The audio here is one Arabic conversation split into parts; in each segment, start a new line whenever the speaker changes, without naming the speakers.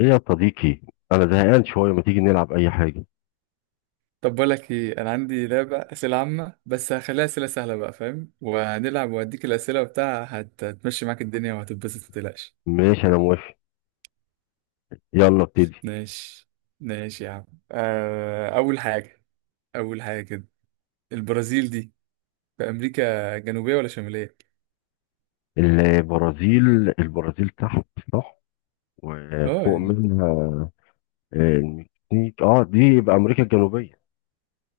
ايه يا صديقي؟ انا زهقان شويه، ما تيجي نلعب اي حاجه؟
طب بقول لك ايه، انا عندي لعبه اسئله عامه، بس هخليها اسئله سهله بقى، فاهم؟ وهنلعب واديك الاسئله وبتاع، هتمشي معاك الدنيا وهتتبسط، متقلقش.
ماشي، انا موافق. يلا ابتدي.
ماشي. ماشي يا عم. اول حاجه، اول حاجه كده، البرازيل دي في امريكا جنوبيه ولا شماليه؟
البرازيل البرازيل تحت، صح،
اه
وفوق
يعني،
منها. المكسيك دي يبقى امريكا الجنوبيه،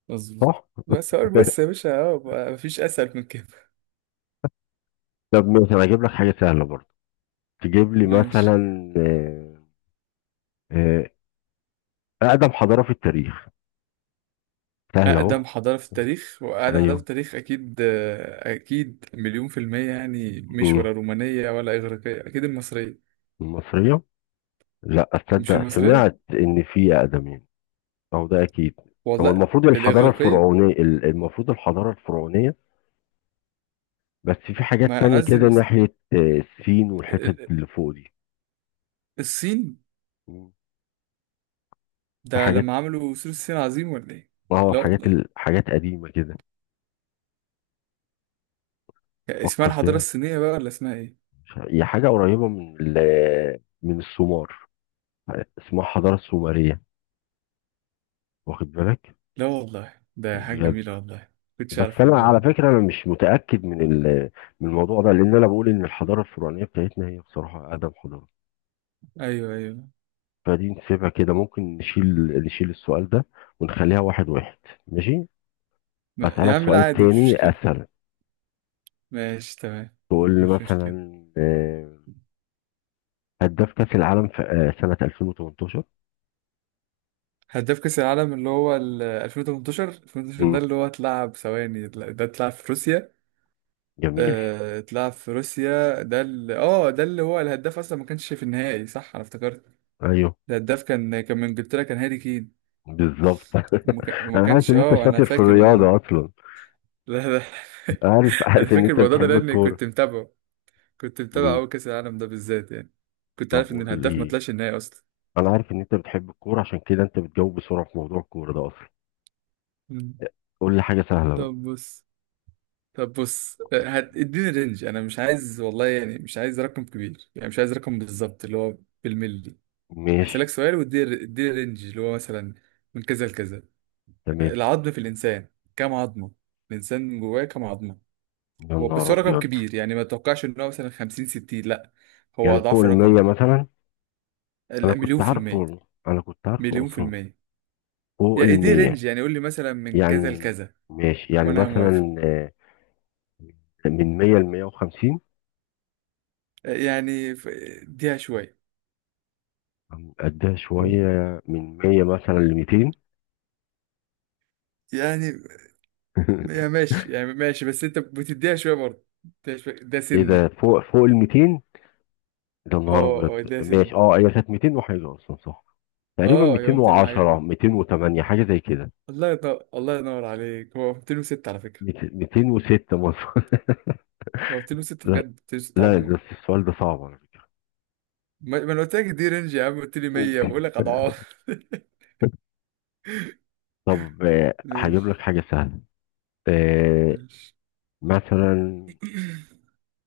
مظبوط.
صح.
بس سؤال بس يا باشا، اه بقى مفيش اسهل من كده.
طب ماشي، انا هجيب لك حاجه سهله برضه. تجيب لي
ماشي.
مثلا. آه، آه، اقدم حضاره في التاريخ، سهله اهو.
اقدم حضاره في التاريخ، واقدم حضاره في
ايوه.
التاريخ اكيد، اكيد مليون في الميه، يعني مش
أمم.
ولا رومانيه ولا اغريقيه، اكيد المصريه.
المصريه. لا
مش
اصدق،
المصرية؟
سمعت ان في اقدم يعني. أو ده أكيد. هو
والله.
المفروض الحضارة
الإغريقية.
الفرعونية المفروض الحضارة الفرعونية. بس في حاجات
ما أنا
تانية
عايز
كده
المس...
ناحية الصين
ال-
والحتت
ال-
اللي فوق دي.
الصين
مم. في
ده،
حاجات
لما عملوا سور الصين عظيم ولا إيه؟
اه
لا
حاجات
والله.
ال- حاجات قديمة كده.
اسمها
فكر
الحضارة
كده.
الصينية بقى ولا اسمها إيه؟
مش عارف، هي حاجة قريبة من السومار. اسمها الحضارة السومرية، واخد بالك؟
لا والله، ده حاجة
بجد.
جميلة والله، كنتش
بس
عارف
أنا
الموضوع
على
ده.
فكرة، أنا مش متأكد من الموضوع ده، لأن أنا بقول إن الحضارة الفرعونية بتاعتنا هي بصراحة أقدم حضارة.
أيوه أيوه.
فدي نسيبها كده، ممكن نشيل السؤال ده، ونخليها واحد واحد. ماشي.
ما... يا
أسألك
عم لا
سؤال
عادي، مش
تاني
مشكلة.
أسهل.
ماشي تمام،
تقول لي
مش مشكلة.
مثلا هداف كأس العالم في سنة 2018.
هداف كأس العالم اللي هو ال 2018، 2018. ده
مم.
اللي هو اتلعب، ثواني، ده اتلعب في روسيا.
جميل.
اتلعب في روسيا. ده اللي ده اللي هو الهداف اصلا ما كانش في النهائي، صح؟ انا افتكرت
ايوه،
الهداف كان من انجلترا، كان هاري كين.
بالظبط.
وما
انا عارف
كانش،
ان انت
اه انا
شاطر في
فاكر الموضوع ده.
الرياضه اصلا.
لا
عارف
انا
عارف ان
فاكر
انت
الموضوع ده
بتحب
لاني
الكوره.
كنت متابعه، كنت متابع
مم.
اول كاس العالم ده بالذات يعني، كنت
طب
عارف ان
قول لي
الهداف ما
إيه؟
طلعش النهائي اصلا.
انا عارف ان انت بتحب الكوره، عشان كده انت بتجاوب بسرعه في موضوع الكوره ده اصلا.
مم.
قول لي حاجه سهله بقى.
طب بص طب بص اديني رينج، انا مش عايز والله، يعني مش عايز رقم كبير، يعني مش عايز رقم بالظبط اللي هو بالملي.
ماشي،
هسألك سؤال واديني، اديني رينج اللي هو مثلا من كذا لكذا.
تمام.
العظم في الإنسان كام عظمة؟ الإنسان جواه كام عظمة؟
يا
هو
نهار
بس هو رقم
ابيض!
كبير، يعني ما توقعش إن هو مثلا 50 60، لا هو
يعني فوق
أضعاف الرقم
المية
ده.
مثلا؟ انا
مليون
كنت
في
عارفه
المية،
والله، انا كنت عارفه
مليون في
اصلا.
المية
فوق
يا اديني
المية.
رينج، يعني قول لي مثلا من كذا
يعني
لكذا،
ماشي، يعني
وأنا موافق.
مثلا من مية لمية وخمسين.
يعني ف- اديها شوية،
قدها شوية. من مية مثلا لميتين.
يعني يا ماشي، يعني ماشي، بس أنت بتديها شوية برضه. اديها شوية ده
ايه ده،
سنة.
فوق الميتين؟ ده نهار ابيض،
اه اه ده سنة.
ماشي. اه، هي كانت ميتين وحاجة اصلا، صح. تقريبا
اه يوم
ميتين
200
وعشرة
وحاجة.
208 حاجة زي كده.
الله ينور، الله ينور عليك، هو 206 على فكرة.
206 مثلا.
هو 206
لا،
بجد، 206
لا،
عظمة.
بس السؤال ده صعب على فكرة.
ما انا قلت لك دي رينج يا عم، قلت لي 100، بقول لك اضعاف.
طب، هجيب
ماشي
لك حاجة سهلة. آه،
ماشي.
مثلا.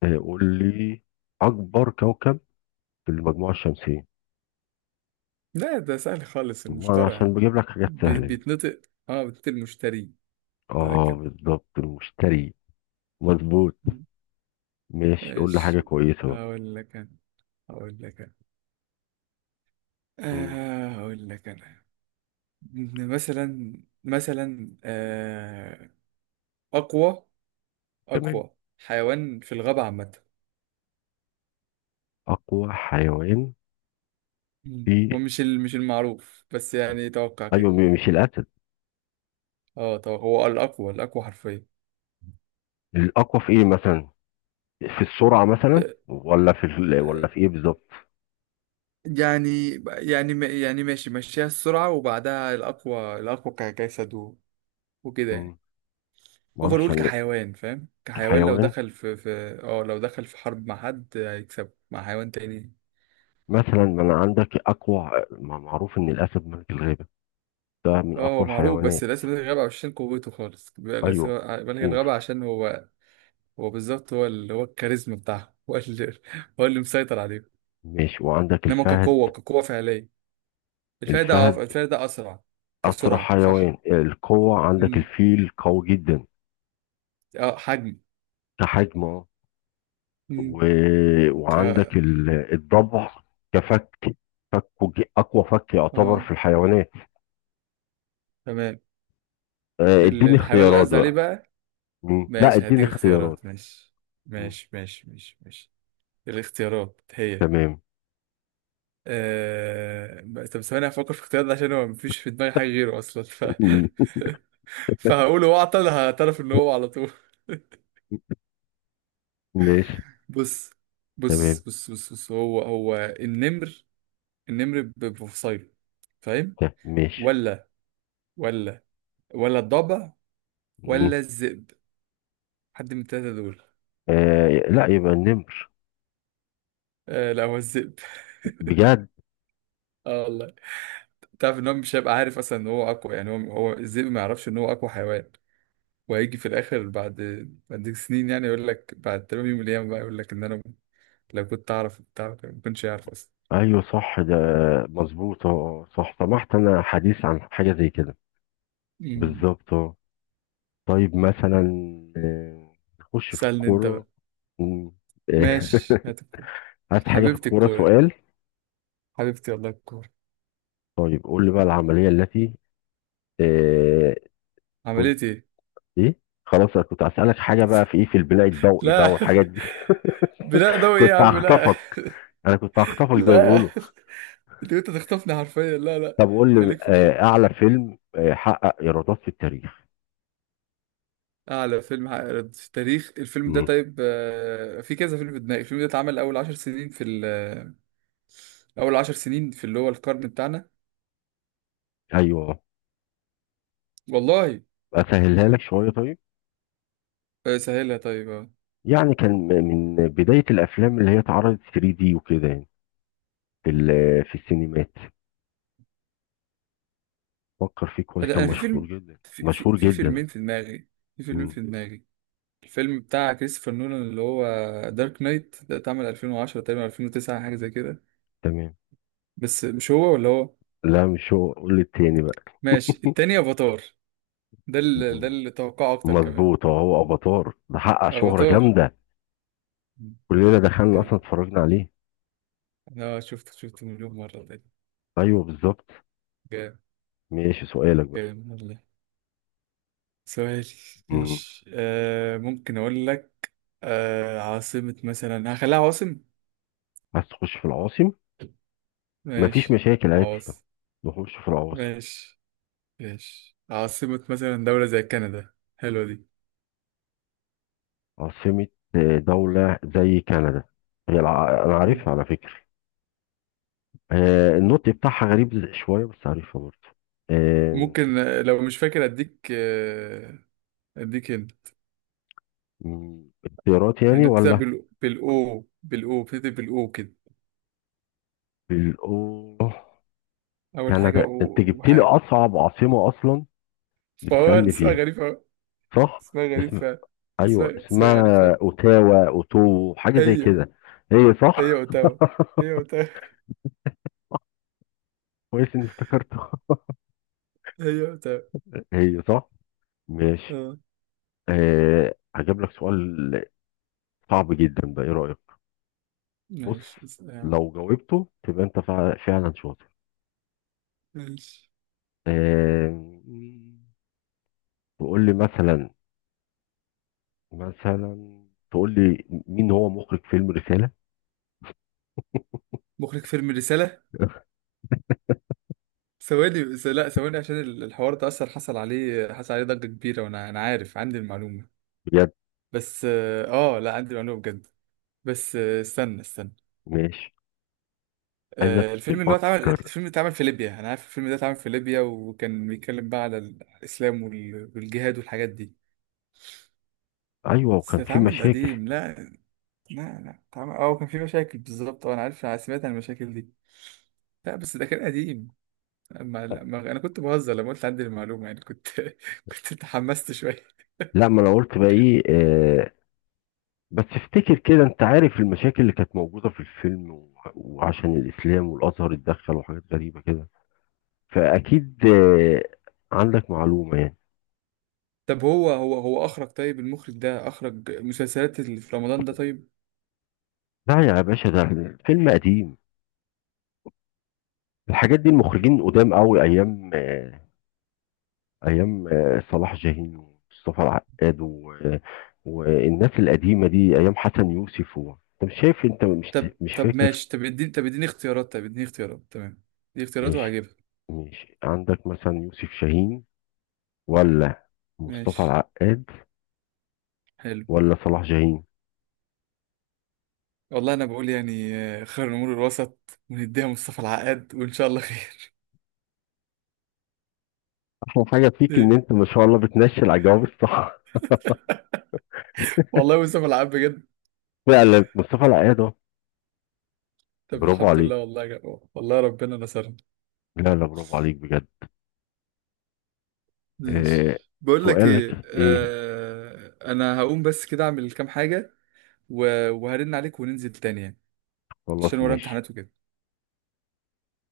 قول لي أكبر كوكب في المجموعة الشمسية.
لا ده سهل خالص،
ما أنا
المشترى يا
عشان
عم.
بجيب لك حاجات سهلة يعني.
بيتنطق، اه بيتنطق المشتري، بيتنطق
آه،
كده.
بالظبط، المشتري. مظبوط. ماشي، قول لي حاجة
ماشي.
كويسة بقى.
هقول لك انا هقول لك انا
مم.
هقول لك انا إن مثلا، مثلا اقوى
تمام.
اقوى حيوان في الغابة عامة.
أقوى حيوان
مم.
في.
هو مش المعروف، بس يعني توقع
أيوة،
كده.
مش الأسد.
هو الأقوى، الأقوى حرفيا.
الأقوى في إيه مثلا؟ في السرعة مثلا
آه،
ولا
آه،
في إيه بالظبط؟
يعني ماشي، مشيها السرعة وبعدها الأقوى، الأقوى كجسد وكده
مم.
يعني.
معرفش
أول
أنا.
كحيوان، فاهم؟ كحيوان لو
حيوان.
دخل في اه لو دخل في حرب مع حد، هيكسب مع حيوان تاني.
مثلا ما أنا عندك أقوى، ما معروف إن الأسد ملك الغابة، ده من
اه هو
أقوى
معروف، بس
الحيوانات.
لازم يلغي الغابة عشان قوته خالص، بيبقى لازم
أيوة،
بلغي
أوف.
الغابة عشان هو، هو بالظبط، هو اللي هو الكاريزما بتاعه هو اللي، هو اللي مسيطر عليه.
ماشي، وعندك
انما
الفهد.
كقوة، كقوة فعلية، الفايدة اه
الفهد
الفايدة أسرع،
أسرع
كسرعة صح.
حيوان. القوة عندك
مم.
الفيل قوي جدا،
اه حجم.
كحجم و...
مم. ك،
وعندك الضبع، كفك. فكه أقوى فك يعتبر
اه
في الحيوانات.
تمام.
اديني
الحيوان اللي
اختيارات
قصدي عليه
بقى.
بقى،
مم. لا،
ماشي
اديني
هديك
اختيارات.
اختيارات. ماشي
مم.
ماشي ماشي ماشي ماشي الاختيارات هي،
تمام.
طب ثواني، هفكر في اختيارات ده عشان هو مفيش في دماغي حاجة غيره أصلا، ف...
مم.
فهقوله واعطل، هعترف إن هو على طول.
ماشي،
بص بص
تمام.
بص بص, بص هو هو النمر، النمر بفصيله، فاهم؟
ماشي.
ولا ولا، ولا الضبع،
مم.
ولا الذئب؟ حد من التلاتة دول.
آه، لا، يبقى النمر.
آه لا هو الذئب.
بجد.
اه والله. تعرف ان هو مش هيبقى عارف اصلا ان هو اقوى؟ يعني هو، هو الذئب ما يعرفش ان هو اقوى حيوان، وهيجي في الاخر بعد سنين، يعني يقول لك بعد تمام يوم القيامة بقى، يقول لك ان انا لو كنت اعرف بتاع، ما كنتش عارف اصلا.
ايوه صح، ده مظبوط، صح، سمحت انا حديث عن حاجه زي كده.
مم.
بالظبط، طيب مثلا. آه، نخش في
سألني انت
الكورة.
بقى.
مم. آه،
ماشي هات الكورة.
عايز حاجة في
حبيبتي
الكورة،
الكورة دي.
سؤال.
حبيبتي والله الكورة.
طيب قول لي بقى العملية التي آه، كنت،
عملت ايه؟
ايه؟ خلاص، انا كنت هسألك حاجة بقى في ايه، في البناء الضوئي بقى
لا.
والحاجات دي.
بلا ضوء ايه يا
كنت
عم؟ لا.
هخطفك. انا كنت هخطفك زي ما
لا،
بيقولوا.
انت تخطفني حرفيا، لا لا.
طب قول لي
خليك في الكورة.
اعلى فيلم حقق ايرادات في التاريخ.
اعلى فيلم عقد في التاريخ، الفيلم ده
مم.
طيب، في كذا فيلم في دماغي، الفيلم ده اتعمل اول عشر سنين اول عشر سنين في اللي هو القرن بتاعنا،
ايوه.
والله.
اسهلها لك شوية طيب.
سهلها طيب اه.
يعني كان من بداية الافلام اللي هي اتعرضت 3D وكده، يعني في السينمات. فكر فيه كويس،
انا
كان
أنا في
مشهور
فيلم
جدا،
في في
مشهور
في
جدا.
فيلمين في دماغي في فيلمين
مم.
في دماغي الفيلم بتاع كريستوفر نولان اللي هو دارك نايت، ده اتعمل 2010 تقريبا، 2009 حاجة زي كده.
تمام.
بس مش هو، ولا هو.
لا، مش هو، قول التاني بقى.
ماشي، التاني، افاتار. ده اللي، ده
مم.
اللي توقعه اكتر كمان.
مظبوط. هو افاتار، ده حقق شهرة
افاتار،
جامدة. كلنا دخلنا اصلا
جامد.
اتفرجنا عليه.
اه شفت، شفت مليون مرة ده.
ايوه، بالظبط.
جامد.
ماشي، سؤالك بقى.
جامد والله. سؤالي،
مم.
ماشي. آه ممكن أقول لك، آه عاصمة، مثلا هخليها عواصم.
عايز تخش في العواصم. مفيش
ماشي،
مشاكل، عادي.
عواصم،
نخش في العواصم.
ماشي ماشي. عاصمة مثلا دولة زي كندا، حلوة دي.
عاصمة دولة زي كندا. هي انا
مم.
عارفها على فكرة. النطق بتاعها غريب شوية، بس عارفها برضه. آه،
ممكن لو مش فاكر أديك آه، أديك هنا
اختيارات يعني
يعني. بتبدأ
ولا؟
بالأو بتبدأ بالأو كده،
بالأوه.
أول حاجة
كندا،
أو
أنت جبت لي
وحاجة،
أصعب عاصمة أصلا
فهو
بتسألني
اسمها
فيها،
غريب أوي،
صح؟
اسمها غريب
اسم.
فعلا. اسمها
أيوه،
اسمها غريب.
اسمها أوتاوا، أوتو حاجة زي
هي،
كده. هي
هي
صح؟
اوتاوا هي اوتاوا
كويس إني افتكرتها.
هي اوتاوا.
هي صح؟ ماشي.
اه،
هجيب لك سؤال صعب جدا ده، إيه رأيك؟ بص،
ماشي. اسأل.
لو جاوبته تبقى أنت فعلا شاطر.
ماشي.
أه تقول لي مثلا، تقول لي مين هو مخرج فيلم رسالة؟
مخرج فيلم رسالة؟ لا ثواني، عشان الحوار ده اصلا حصل عليه، حصل عليه ضجة كبيرة، وانا عارف، عندي المعلومة.
بجد.
بس اه، لا عندي المعلومة بجد. بس استنى.
ماشي. عايزك
الفيلم اللي هو اتعمل،
تفكر.
الفيلم اللي اتعمل في ليبيا، انا عارف الفيلم ده اتعمل في ليبيا، وكان بيتكلم بقى على الاسلام والجهاد والحاجات دي.
ايوه،
بس
وكان في
اتعمل
مشاكل.
قديم. لا، لا طبعا، اه كان في مشاكل بالظبط، اه انا عارف، انا سمعت عن المشاكل دي. لا بس ده كان قديم. ما انا كنت بهزر لما قلت عندي المعلومه، يعني كنت كنت تحمست شويه.
لا، ما انا قلت بقى ايه. آه، بس افتكر كده، انت عارف المشاكل اللي كانت موجوده في الفيلم و- وعشان الاسلام والازهر اتدخل وحاجات غريبه كده. فاكيد. عندك معلومه يعني.
طب هو هو اخرج، طيب المخرج ده اخرج مسلسلات اللي في رمضان ده طيب؟
لا يا باشا، ده الفيلم قديم. الحاجات دي المخرجين قدام قوي، ايام ايام صلاح جاهين ومصطفى العقاد والناس القديمه دي، ايام حسن يوسف انت مش شايف، انت مش
طب
مش
طب
فاكر.
ماشي، طب اديني طب اديني اختيارات، اديني اختيارات تمام، دي اختيارات
ماشي،
وهجيبها.
ماشي، عندك مثلا يوسف شاهين، ولا مصطفى
ماشي،
العقاد،
حلو.
ولا صلاح جاهين.
والله انا بقول يعني، خير الامور الوسط، ونديها مصطفى العقاد، وان شاء الله خير.
احلى حاجه فيك ان انت ما شاء الله بتنشي الاجوبه الصح.
والله مصطفى العقاد بجد.
فعلا، مصطفى العقاد اهو.
طب
برافو
الحمد لله،
عليك.
والله يا جماعة، والله ربنا نصرنا.
لا، لا، برافو عليك بجد. آه
ماشي. بقول لك ايه،
سؤالك ايه؟
آه انا هقوم بس كده اعمل كام حاجة، وهرن عليك وننزل تاني يعني، عشان
خلاص
ورايا
ماشي.
امتحانات وكده.